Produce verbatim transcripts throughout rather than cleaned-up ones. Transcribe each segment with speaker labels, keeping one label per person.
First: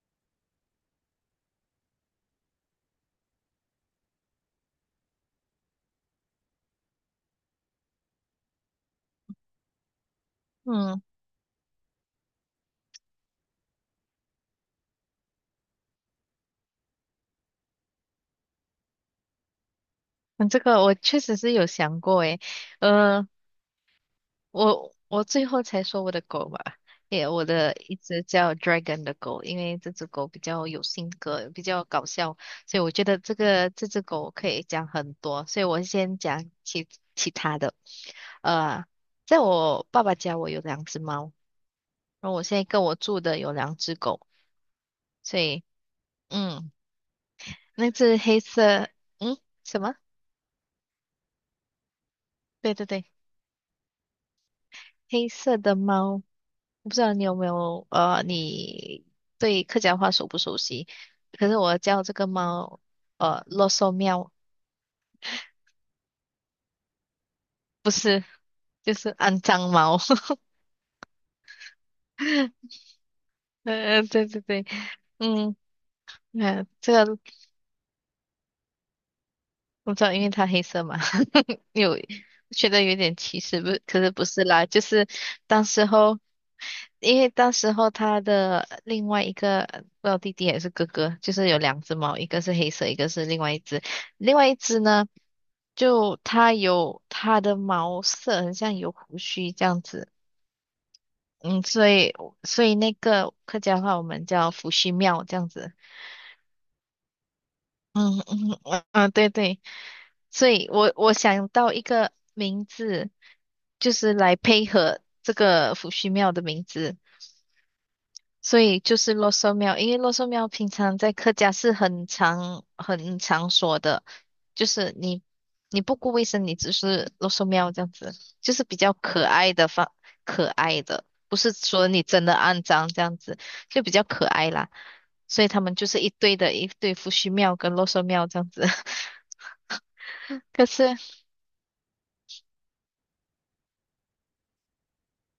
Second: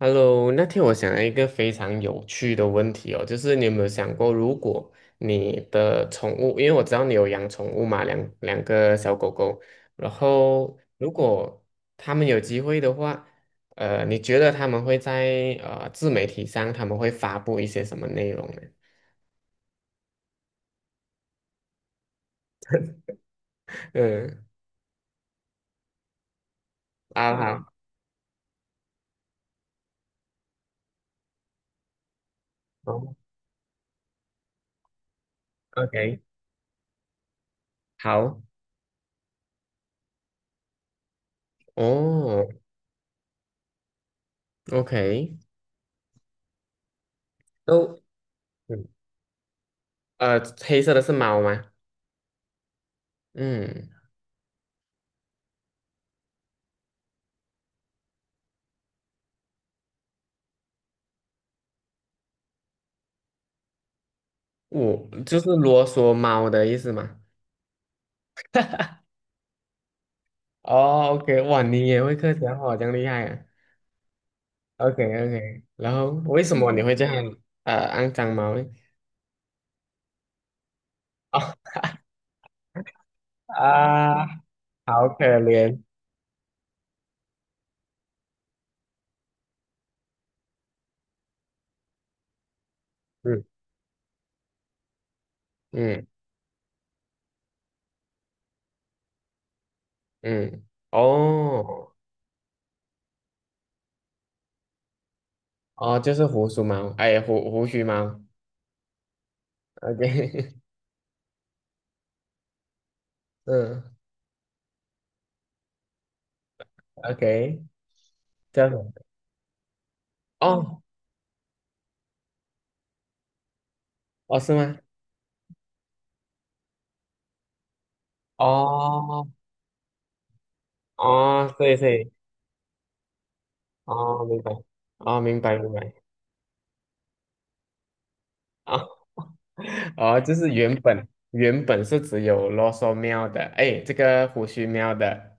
Speaker 1: Hello，那天我想了一个非常有趣的问题哦，就是你有没有想过，如果你的宠物，因为我知道你有养宠物嘛，两两个小狗狗，然后
Speaker 2: 嗯，
Speaker 1: 如果他们有机会的话，呃，你觉得他们会在呃自媒体上他们会发布一些什么内容呢？
Speaker 2: 嗯这个我确实是有想过诶。呃，
Speaker 1: 嗯，
Speaker 2: 我我最后才说我的狗吧，也
Speaker 1: 啊
Speaker 2: 我
Speaker 1: 好。
Speaker 2: 的一只叫 Dragon 的狗，因为这只狗比较有性格，比较搞笑，所以我觉
Speaker 1: 哦
Speaker 2: 得这个这只狗可以讲很多，所以我先
Speaker 1: ，OK，
Speaker 2: 讲其其他的。
Speaker 1: 好。
Speaker 2: 呃，在我爸爸家我有两只猫，然后我
Speaker 1: 哦
Speaker 2: 现在跟我住的有两只狗，
Speaker 1: ，OK。
Speaker 2: 所以嗯，那
Speaker 1: 都。
Speaker 2: 只黑
Speaker 1: 嗯
Speaker 2: 色。嗯，什么？
Speaker 1: 呃，黑色的是猫吗？
Speaker 2: 对对对，
Speaker 1: 嗯。
Speaker 2: 黑色的猫。我不知道你有没有呃，你对客家话熟不熟悉？可是我叫这个猫呃啰嗦喵，
Speaker 1: 我就是啰嗦猫的意思嘛。
Speaker 2: 不是，就是肮脏猫。
Speaker 1: 哦，OK，哇，你也会客家 话，这样厉害啊。
Speaker 2: 呃，对对对。
Speaker 1: OK
Speaker 2: 嗯，
Speaker 1: OK，然后为什
Speaker 2: 嗯，
Speaker 1: 么你嗯
Speaker 2: 这
Speaker 1: 会这
Speaker 2: 个。
Speaker 1: 样呃肮脏猫呢？
Speaker 2: 我知道，因为它黑色嘛。
Speaker 1: 哦。
Speaker 2: 有觉得有点歧视。不，可是不
Speaker 1: 啊，
Speaker 2: 是啦，就是
Speaker 1: 好可
Speaker 2: 当
Speaker 1: 怜。
Speaker 2: 时候，因为当时候他的另外一个不知道弟弟还是哥哥，就是有两只猫，一个是黑色，一个是另
Speaker 1: 嗯
Speaker 2: 外一只。另外一只呢，
Speaker 1: 嗯
Speaker 2: 就它有它的毛色很像有胡须这样子。
Speaker 1: 嗯。
Speaker 2: 嗯，所
Speaker 1: 哦
Speaker 2: 以所以那个客家话我们叫胡须庙这样子。
Speaker 1: 哦，就是胡须猫，哎，胡胡须猫。
Speaker 2: 嗯嗯嗯，嗯对对，所
Speaker 1: OK。
Speaker 2: 以我我想到一个名字，就
Speaker 1: 嗯
Speaker 2: 是来配合这个伏羲庙的名字，
Speaker 1: ，OK，这
Speaker 2: 所
Speaker 1: 样
Speaker 2: 以就
Speaker 1: 子。
Speaker 2: 是洛寿庙。因为洛寿庙平
Speaker 1: 哦
Speaker 2: 常在客家是很常很常说的，
Speaker 1: 哦，是
Speaker 2: 就
Speaker 1: 吗？
Speaker 2: 是你你不顾卫生，你只是洛寿庙这样子，就是比较可
Speaker 1: 哦
Speaker 2: 爱的方可爱的。不是
Speaker 1: 哦，对
Speaker 2: 说你
Speaker 1: 对。
Speaker 2: 真的肮脏这样子，就比较
Speaker 1: 哦，
Speaker 2: 可
Speaker 1: 明
Speaker 2: 爱
Speaker 1: 白。
Speaker 2: 啦。
Speaker 1: 哦，明
Speaker 2: 所以
Speaker 1: 白
Speaker 2: 他
Speaker 1: 明
Speaker 2: 们就
Speaker 1: 白。
Speaker 2: 是一堆的一对伏羲庙跟洛寿庙这样子。
Speaker 1: 哦 哦，就是
Speaker 2: 可
Speaker 1: 原
Speaker 2: 是
Speaker 1: 本原本是只有啰嗦喵的，哎，这个胡须喵的。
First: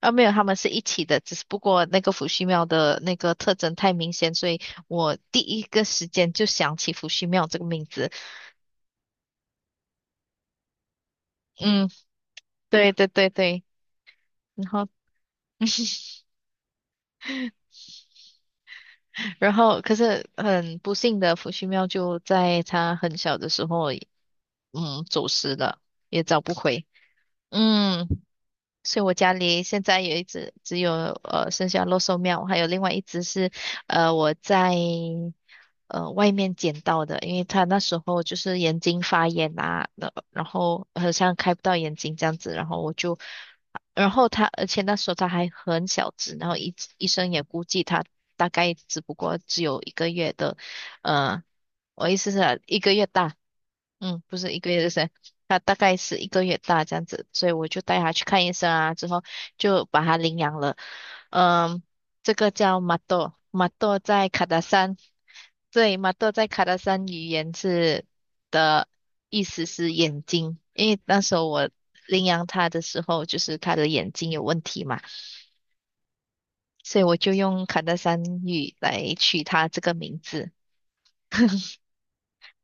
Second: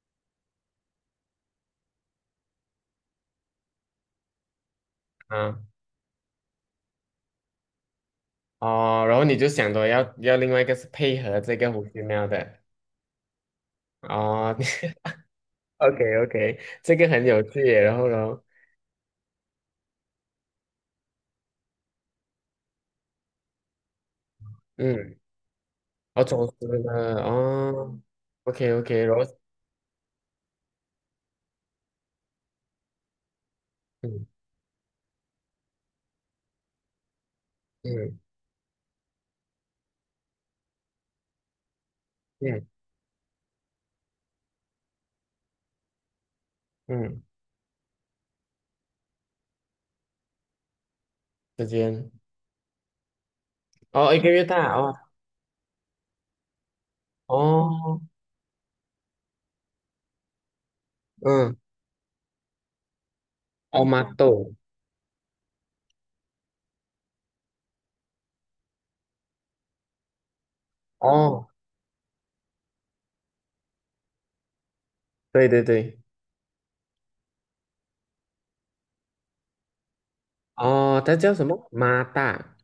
Speaker 2: 啊，没有，他们是一起的，只是不过那个伏羲庙的那个特征太明显，所以我第一
Speaker 1: 嗯。
Speaker 2: 个时间就想起伏羲庙这个名字。
Speaker 1: 哦，然后你就想着要要另外一个是配合这个胡
Speaker 2: 嗯，
Speaker 1: 须喵的。
Speaker 2: 对对对对。
Speaker 1: 哦
Speaker 2: 然后，
Speaker 1: ，OK OK，这个很有趣耶，然后呢？
Speaker 2: 然后，可是很不幸的，伏羲庙就在他很小的时候，嗯，
Speaker 1: 嗯。
Speaker 2: 走失了，也
Speaker 1: 我
Speaker 2: 找
Speaker 1: 总
Speaker 2: 不
Speaker 1: 之
Speaker 2: 回。
Speaker 1: 呢。哦
Speaker 2: 嗯。
Speaker 1: ，OK
Speaker 2: 所
Speaker 1: OK，
Speaker 2: 以我
Speaker 1: 然后。
Speaker 2: 家里现在有一只，只有呃剩下肉兽喵，还有另外一只是呃
Speaker 1: 嗯
Speaker 2: 我在呃外面捡到的，因为他那时
Speaker 1: 嗯
Speaker 2: 候就是眼睛发炎啊，呃然后好像开不到眼睛这样子。
Speaker 1: 嗯
Speaker 2: 然后我，就，然后他，而且那时候他还很小只，然后医医
Speaker 1: 嗯。
Speaker 2: 生也估计他大概只不过只有一个月的。嗯，
Speaker 1: 时
Speaker 2: 我
Speaker 1: 间。
Speaker 2: 意思是一个月大。
Speaker 1: 哦，一
Speaker 2: 嗯，
Speaker 1: 个
Speaker 2: 不
Speaker 1: 月
Speaker 2: 是一个
Speaker 1: 大，
Speaker 2: 月，就
Speaker 1: 哦
Speaker 2: 是他大概是一个月大这样子，所以我就带
Speaker 1: 哦。
Speaker 2: 他去看医生啊，之后就把他领养了。
Speaker 1: 嗯。
Speaker 2: 嗯，这个叫马豆，马
Speaker 1: 哦，
Speaker 2: 豆
Speaker 1: 妈
Speaker 2: 在卡
Speaker 1: 豆。
Speaker 2: 达山。对，马豆在卡达山语言是的意思是眼睛，因为那时
Speaker 1: 哦，
Speaker 2: 候我领养他的时候，就是他的眼睛有问题嘛，
Speaker 1: 对对对。
Speaker 2: 所以我就用卡达山语来取他这个名字，
Speaker 1: 哦，它叫什么？妈大。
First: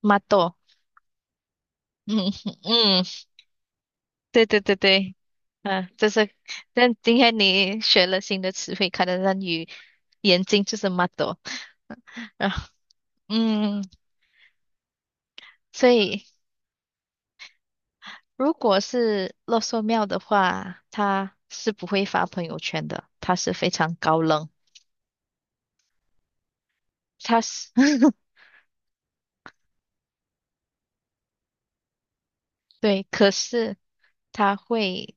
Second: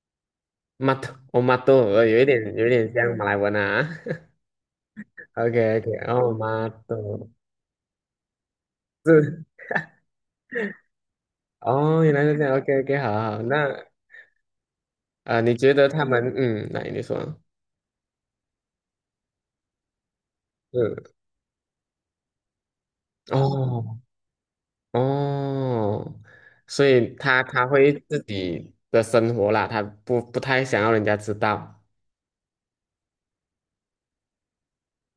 Speaker 2: 马豆。
Speaker 1: 马豆。哦，马豆，呃，有一
Speaker 2: 嗯
Speaker 1: 点，有一点，
Speaker 2: 嗯，
Speaker 1: 像马来文啊。
Speaker 2: 对对对对。啊，
Speaker 1: OK，OK，
Speaker 2: 就是，
Speaker 1: 哦，马
Speaker 2: 但今
Speaker 1: 豆
Speaker 2: 天你学了新的词汇，可能让
Speaker 1: 是。
Speaker 2: 你眼睛就是 m 多。
Speaker 1: 哦，原来 是这
Speaker 2: 然
Speaker 1: 样。
Speaker 2: 后
Speaker 1: OK，OK，好好。
Speaker 2: 嗯，
Speaker 1: 那啊、呃你觉得
Speaker 2: 所
Speaker 1: 他
Speaker 2: 以
Speaker 1: 们，嗯，来，你说。
Speaker 2: 如果是洛寿庙的话，
Speaker 1: 嗯。
Speaker 2: 他是不会发朋友圈的，他是非常
Speaker 1: 哦。
Speaker 2: 高冷，
Speaker 1: 哦，所以
Speaker 2: 他
Speaker 1: 他他
Speaker 2: 是
Speaker 1: 会 自己的生活啦，他不不太想要人家知道
Speaker 2: 对，可是他会。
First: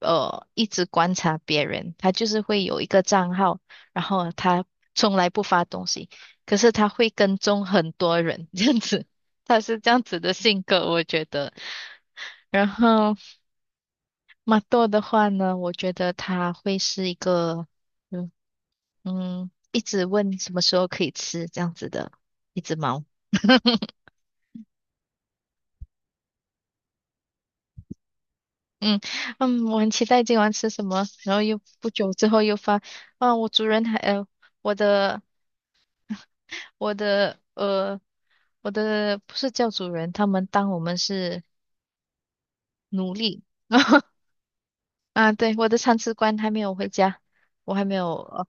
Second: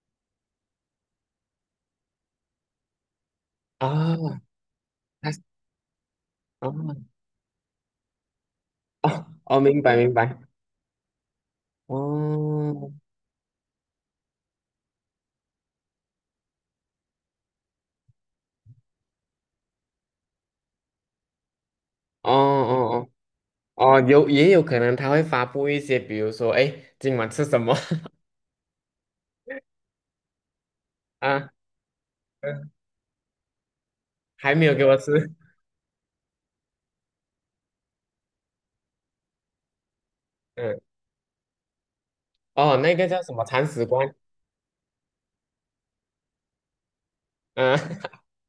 Speaker 2: 呃一直观察别人，他就是会有一个账号，
Speaker 1: 啊。
Speaker 2: 然后
Speaker 1: 哦。
Speaker 2: 他从来
Speaker 1: 他。
Speaker 2: 不发东西，可是他
Speaker 1: 哦。
Speaker 2: 会跟踪很多人，这样子。
Speaker 1: 哦。哦，
Speaker 2: 他是
Speaker 1: 明
Speaker 2: 这
Speaker 1: 白，
Speaker 2: 样
Speaker 1: 明
Speaker 2: 子的
Speaker 1: 白。
Speaker 2: 性格，我觉得。然
Speaker 1: 哦
Speaker 2: 后马豆的话呢，我觉得他会是一个，嗯嗯，一直问什么时候可以吃这样子的
Speaker 1: 哦
Speaker 2: 一只猫。
Speaker 1: 哦哦哦，有也有可能他会发布一些，比如说，哎，诶今晚吃什么？
Speaker 2: 嗯嗯，我很期待今晚吃什么，然后
Speaker 1: 啊。
Speaker 2: 又不久之后 又
Speaker 1: 嗯，
Speaker 2: 发。啊，我主人还呃，
Speaker 1: 还没有
Speaker 2: 我
Speaker 1: 给我吃。
Speaker 2: 的 我的呃，我的不是教主人，他们当我
Speaker 1: 嗯。
Speaker 2: 们是
Speaker 1: 哦，那个
Speaker 2: 奴
Speaker 1: 叫什么
Speaker 2: 隶。
Speaker 1: 铲屎 官。
Speaker 2: 啊，对，我的铲屎官还没有回家，我
Speaker 1: 嗯
Speaker 2: 还没有，呃，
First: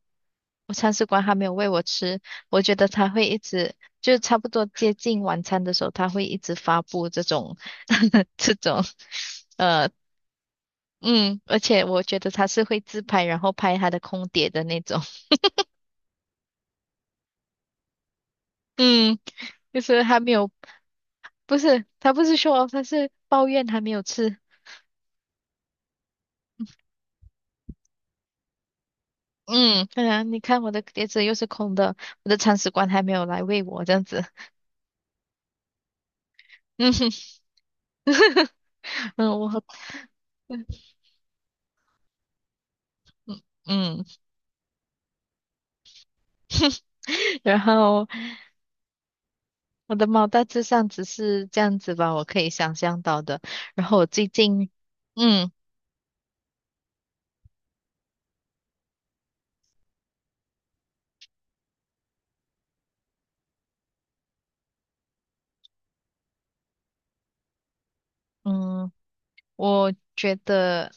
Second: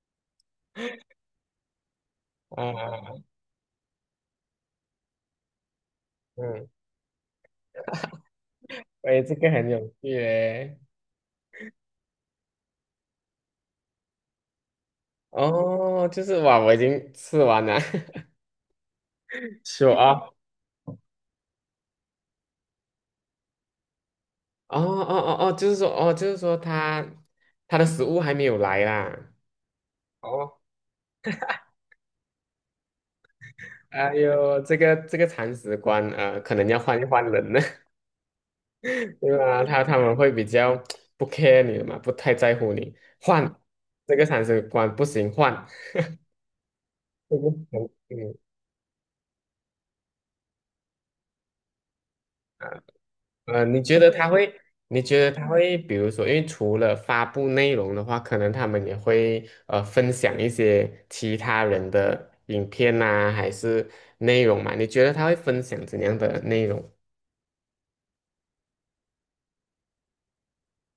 Speaker 2: 我铲屎官还没有喂我吃。我觉得他
Speaker 1: 啊。
Speaker 2: 会一直，就差不多接近晚餐的时候，他会一直
Speaker 1: 嗯。
Speaker 2: 发布这种 这种。
Speaker 1: 哎，这个很有
Speaker 2: 呃，
Speaker 1: 趣诶。
Speaker 2: 嗯，而且我觉得他是会自拍，然后拍他的空碟的那种。
Speaker 1: 哦，就是哇，我已经吃完了。
Speaker 2: 嗯，就
Speaker 1: 秀
Speaker 2: 是
Speaker 1: 啊。
Speaker 2: 还没
Speaker 1: 哦
Speaker 2: 有。不是，他不是说他是抱怨还没有吃。
Speaker 1: 哦哦哦，就是说，哦，就是说他他的食物还没有来啦。
Speaker 2: 嗯，对啊，你
Speaker 1: 哦。
Speaker 2: 看我的碟子又是空的，我的铲屎官还没有来喂我，这样
Speaker 1: 哎
Speaker 2: 子。
Speaker 1: 呦，这个这个铲屎官，呃，可能要
Speaker 2: 嗯
Speaker 1: 换一
Speaker 2: 哼。
Speaker 1: 换人了。对
Speaker 2: 嗯，我
Speaker 1: 吧？
Speaker 2: 好
Speaker 1: 他他们会比
Speaker 2: 嗯
Speaker 1: 较不 care 你的嘛，不太在乎你。换
Speaker 2: 嗯，
Speaker 1: 这个铲屎官不行。换这 个
Speaker 2: 然
Speaker 1: 很
Speaker 2: 后
Speaker 1: 嗯。
Speaker 2: 我的猫大致上只是这样子吧，我可以想象到的。
Speaker 1: 呃，你
Speaker 2: 然
Speaker 1: 觉
Speaker 2: 后我
Speaker 1: 得
Speaker 2: 最
Speaker 1: 他会？
Speaker 2: 近，
Speaker 1: 你觉得他
Speaker 2: 嗯
Speaker 1: 会，比如说，因为除了发布内容的话，可能他们也会呃分享一些其他人的影片呐、还是内容嘛？你觉得他会分享怎样的内容？
Speaker 2: 嗯，我觉得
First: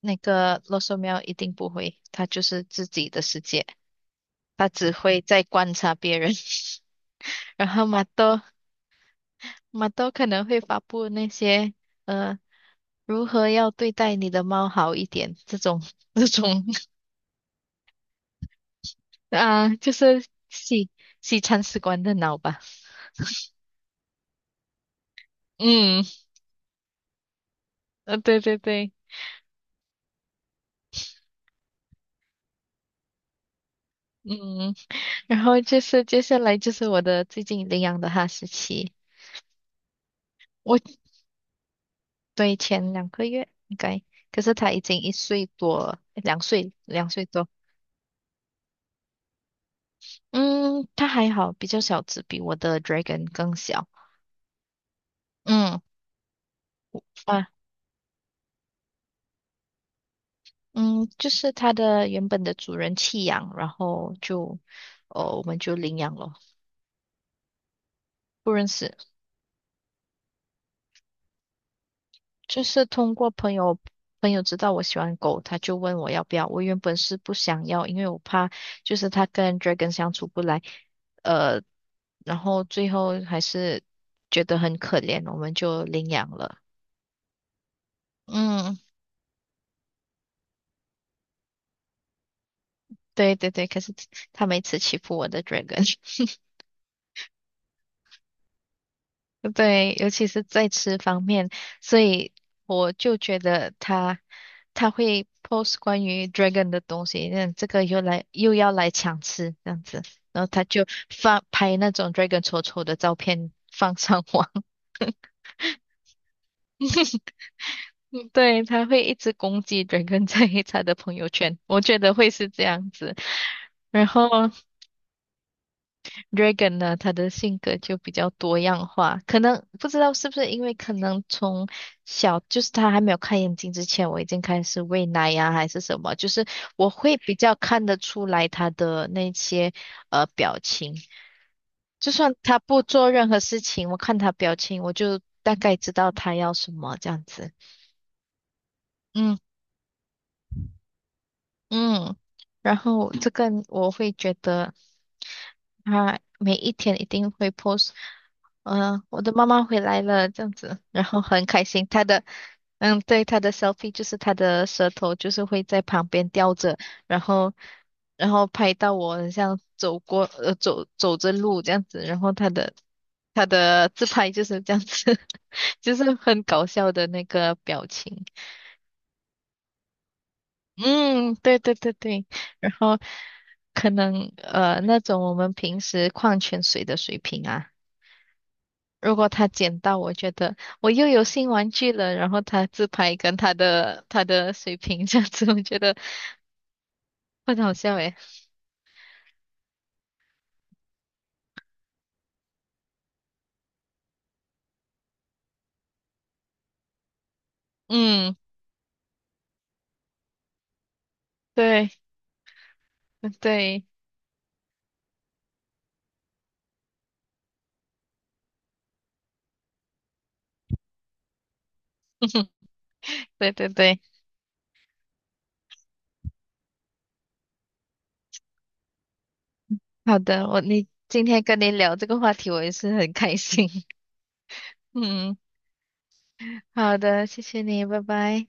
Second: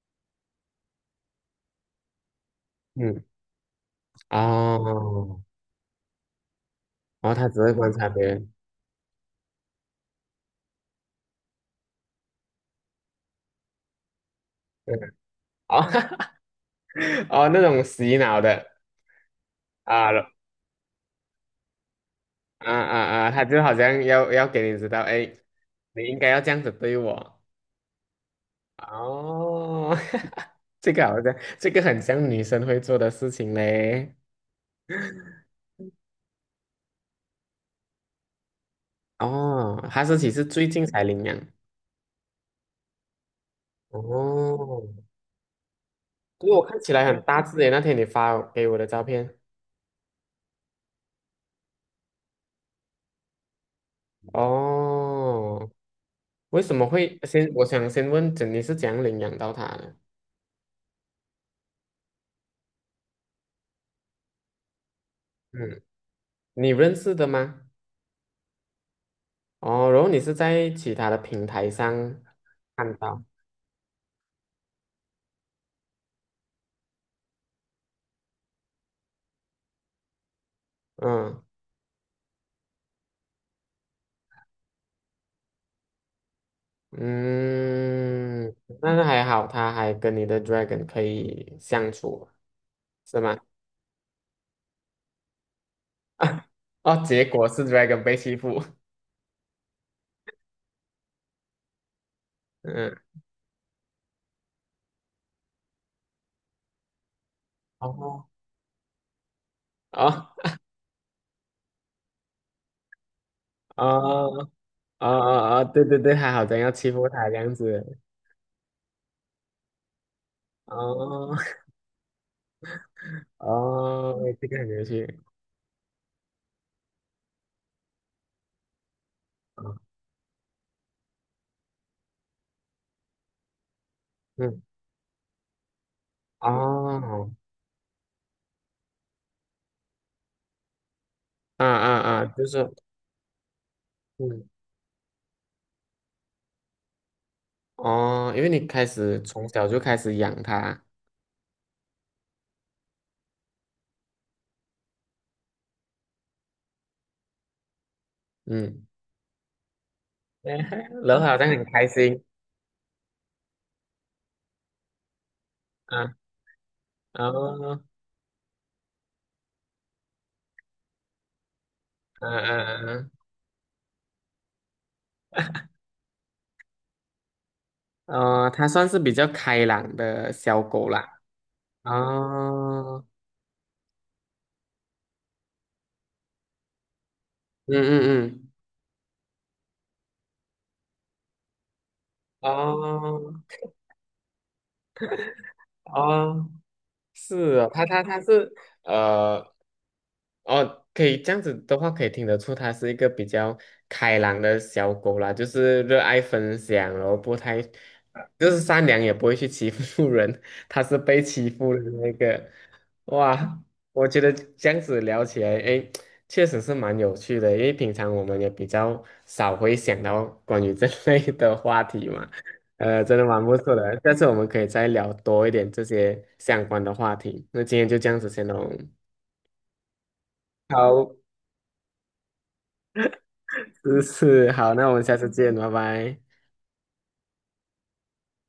Speaker 2: 那个罗嗦喵一定不会，它就是自己的
Speaker 1: 嗯。
Speaker 2: 世界，它只会
Speaker 1: 哦，
Speaker 2: 在观察别人。
Speaker 1: 然后他 只
Speaker 2: 然
Speaker 1: 会
Speaker 2: 后
Speaker 1: 观
Speaker 2: 马
Speaker 1: 察别
Speaker 2: 豆
Speaker 1: 人。
Speaker 2: 马豆可能会发布那些。呃如何要对待你的猫 好
Speaker 1: 嗯。
Speaker 2: 一点？这
Speaker 1: 哦。
Speaker 2: 种 这种
Speaker 1: 哦，那种洗脑的
Speaker 2: 啊，就是
Speaker 1: 啊
Speaker 2: 西西餐史官的脑吧。
Speaker 1: 啊啊啊，他就好像要要给你知道，哎，你
Speaker 2: 嗯，
Speaker 1: 应该要这样子对我。
Speaker 2: 呃，对对对。
Speaker 1: 哦，这个好像，这个很像女生会做的事情嘞。
Speaker 2: 嗯，然后就是接下来就是我的最近领养的哈士奇。
Speaker 1: 哦，哈士奇是最近才
Speaker 2: 我
Speaker 1: 领养。
Speaker 2: 对，前两个月应该，可是它已
Speaker 1: 哦，
Speaker 2: 经一岁多了两
Speaker 1: 因为我
Speaker 2: 岁
Speaker 1: 看起来
Speaker 2: 两
Speaker 1: 很
Speaker 2: 岁
Speaker 1: 大
Speaker 2: 多。
Speaker 1: 只耶，那天你发给我的照片。
Speaker 2: 嗯，它还好，比较小只，比我的 dragon 更小。
Speaker 1: 哦，
Speaker 2: 嗯，
Speaker 1: 为什么会先？我想先问，你是怎样领养到它的？
Speaker 2: 嗯，就是它的原本的主人弃养，然后就，哦，我们就
Speaker 1: 嗯，
Speaker 2: 领养了。
Speaker 1: 你认识的吗？
Speaker 2: 不认识，
Speaker 1: 哦，然后你是在其他的平台上
Speaker 2: 就是
Speaker 1: 看
Speaker 2: 通
Speaker 1: 到？
Speaker 2: 过朋友，朋友知道我喜欢狗，他就问我要不要。我原本是不想要，因为我怕就是它跟 Dragon 相处不来。
Speaker 1: 嗯
Speaker 2: 呃，然后最后还是觉得很可怜，我们就领养了。
Speaker 1: 嗯，
Speaker 2: 嗯，
Speaker 1: 但是还好，它还跟你的 dragon 可以相处，是吗？
Speaker 2: 对对对，可是它每次欺负我的 Dragon。
Speaker 1: 啊。哦，结果是 Dragon 被欺负。
Speaker 2: 对，尤其是在吃方面，所以我
Speaker 1: 嗯。
Speaker 2: 就觉得他他会 post 关于 dragon 的东西，那这个又来
Speaker 1: 哦。
Speaker 2: 又要来抢吃这样子。
Speaker 1: 哦。
Speaker 2: 然后他就发拍那种 dragon 丑丑的照片
Speaker 1: 哦。
Speaker 2: 放上
Speaker 1: 哦。
Speaker 2: 网。
Speaker 1: 哦。哦，对对对，他好像要欺负他这样子。
Speaker 2: 嗯对，他会一直攻击 dragon 在他的朋友
Speaker 1: 哦。
Speaker 2: 圈，我觉得会是这样子。然
Speaker 1: 哦，
Speaker 2: 后
Speaker 1: 这个很有趣。
Speaker 2: Regan 呢，他的性格就比较多样化，可
Speaker 1: 哦
Speaker 2: 能不知道是不是因为可能从小就是他还没有开眼睛之前，我已经
Speaker 1: 嗯。
Speaker 2: 开始喂奶呀、还是什么，就是我会
Speaker 1: 哦。
Speaker 2: 比较看得出来他的那些呃表情，
Speaker 1: 啊啊
Speaker 2: 就
Speaker 1: 啊，
Speaker 2: 算
Speaker 1: 就是。
Speaker 2: 他不做任何事情，我看他
Speaker 1: 嗯。
Speaker 2: 表情，我就大概知道他要什么这样子。
Speaker 1: 哦，因为你开始
Speaker 2: 嗯。
Speaker 1: 从小就开始养它。
Speaker 2: 嗯，然后这个我会觉得他每一天一定会 post。
Speaker 1: 嗯。
Speaker 2: 呃，我的妈妈回来了这
Speaker 1: 哎，
Speaker 2: 样子，然
Speaker 1: 然
Speaker 2: 后
Speaker 1: 后好
Speaker 2: 很
Speaker 1: 像很
Speaker 2: 开
Speaker 1: 开
Speaker 2: 心。他
Speaker 1: 心。
Speaker 2: 的，嗯，对，他的 selfie 就是他的舌头就是会在旁
Speaker 1: 啊。
Speaker 2: 边吊着，然后
Speaker 1: 哦。
Speaker 2: 然后拍到我很像走过呃走走着路这样子，然后他的
Speaker 1: 嗯嗯
Speaker 2: 他的自拍就是这样子。就是很搞笑的那个表
Speaker 1: 嗯。
Speaker 2: 情。
Speaker 1: 哦，它算是比较开朗的小狗啦。
Speaker 2: 嗯，对对对对，然后
Speaker 1: 哦。
Speaker 2: 可能呃那种我们平时矿泉水的水瓶啊，
Speaker 1: 嗯嗯嗯。
Speaker 2: 如果他捡到，我觉得我又有新玩具了，然后他自拍
Speaker 1: 啊
Speaker 2: 跟他的他的水瓶 这样子，我觉得
Speaker 1: 啊，
Speaker 2: 很
Speaker 1: 是啊，
Speaker 2: 好
Speaker 1: 他
Speaker 2: 笑
Speaker 1: 他
Speaker 2: 诶。
Speaker 1: 他是呃，哦，可以这样子的话，可以听得出它是一个比较开朗的小狗啦，就是热爱分享，然后不太，
Speaker 2: 嗯，
Speaker 1: 就是善良，也不会去欺负 人。它是被欺负的
Speaker 2: 对
Speaker 1: 那个。哇，
Speaker 2: 对
Speaker 1: 我觉得这样子聊起来，哎，确实是蛮有趣的，因为平常我们也比较少会想到关于这类的话题嘛。呃，真的蛮
Speaker 2: 对
Speaker 1: 不
Speaker 2: 对
Speaker 1: 错的，
Speaker 2: 对，
Speaker 1: 下次我们可以再聊多一点这些相关的话题。那今天就这样子先喽。
Speaker 2: 好的，我你
Speaker 1: 好，
Speaker 2: 今天跟你聊这个话题，我也是很开心。
Speaker 1: 是是，好，那我们下次
Speaker 2: 嗯，
Speaker 1: 见，拜拜。
Speaker 2: 好的，谢谢你，拜拜。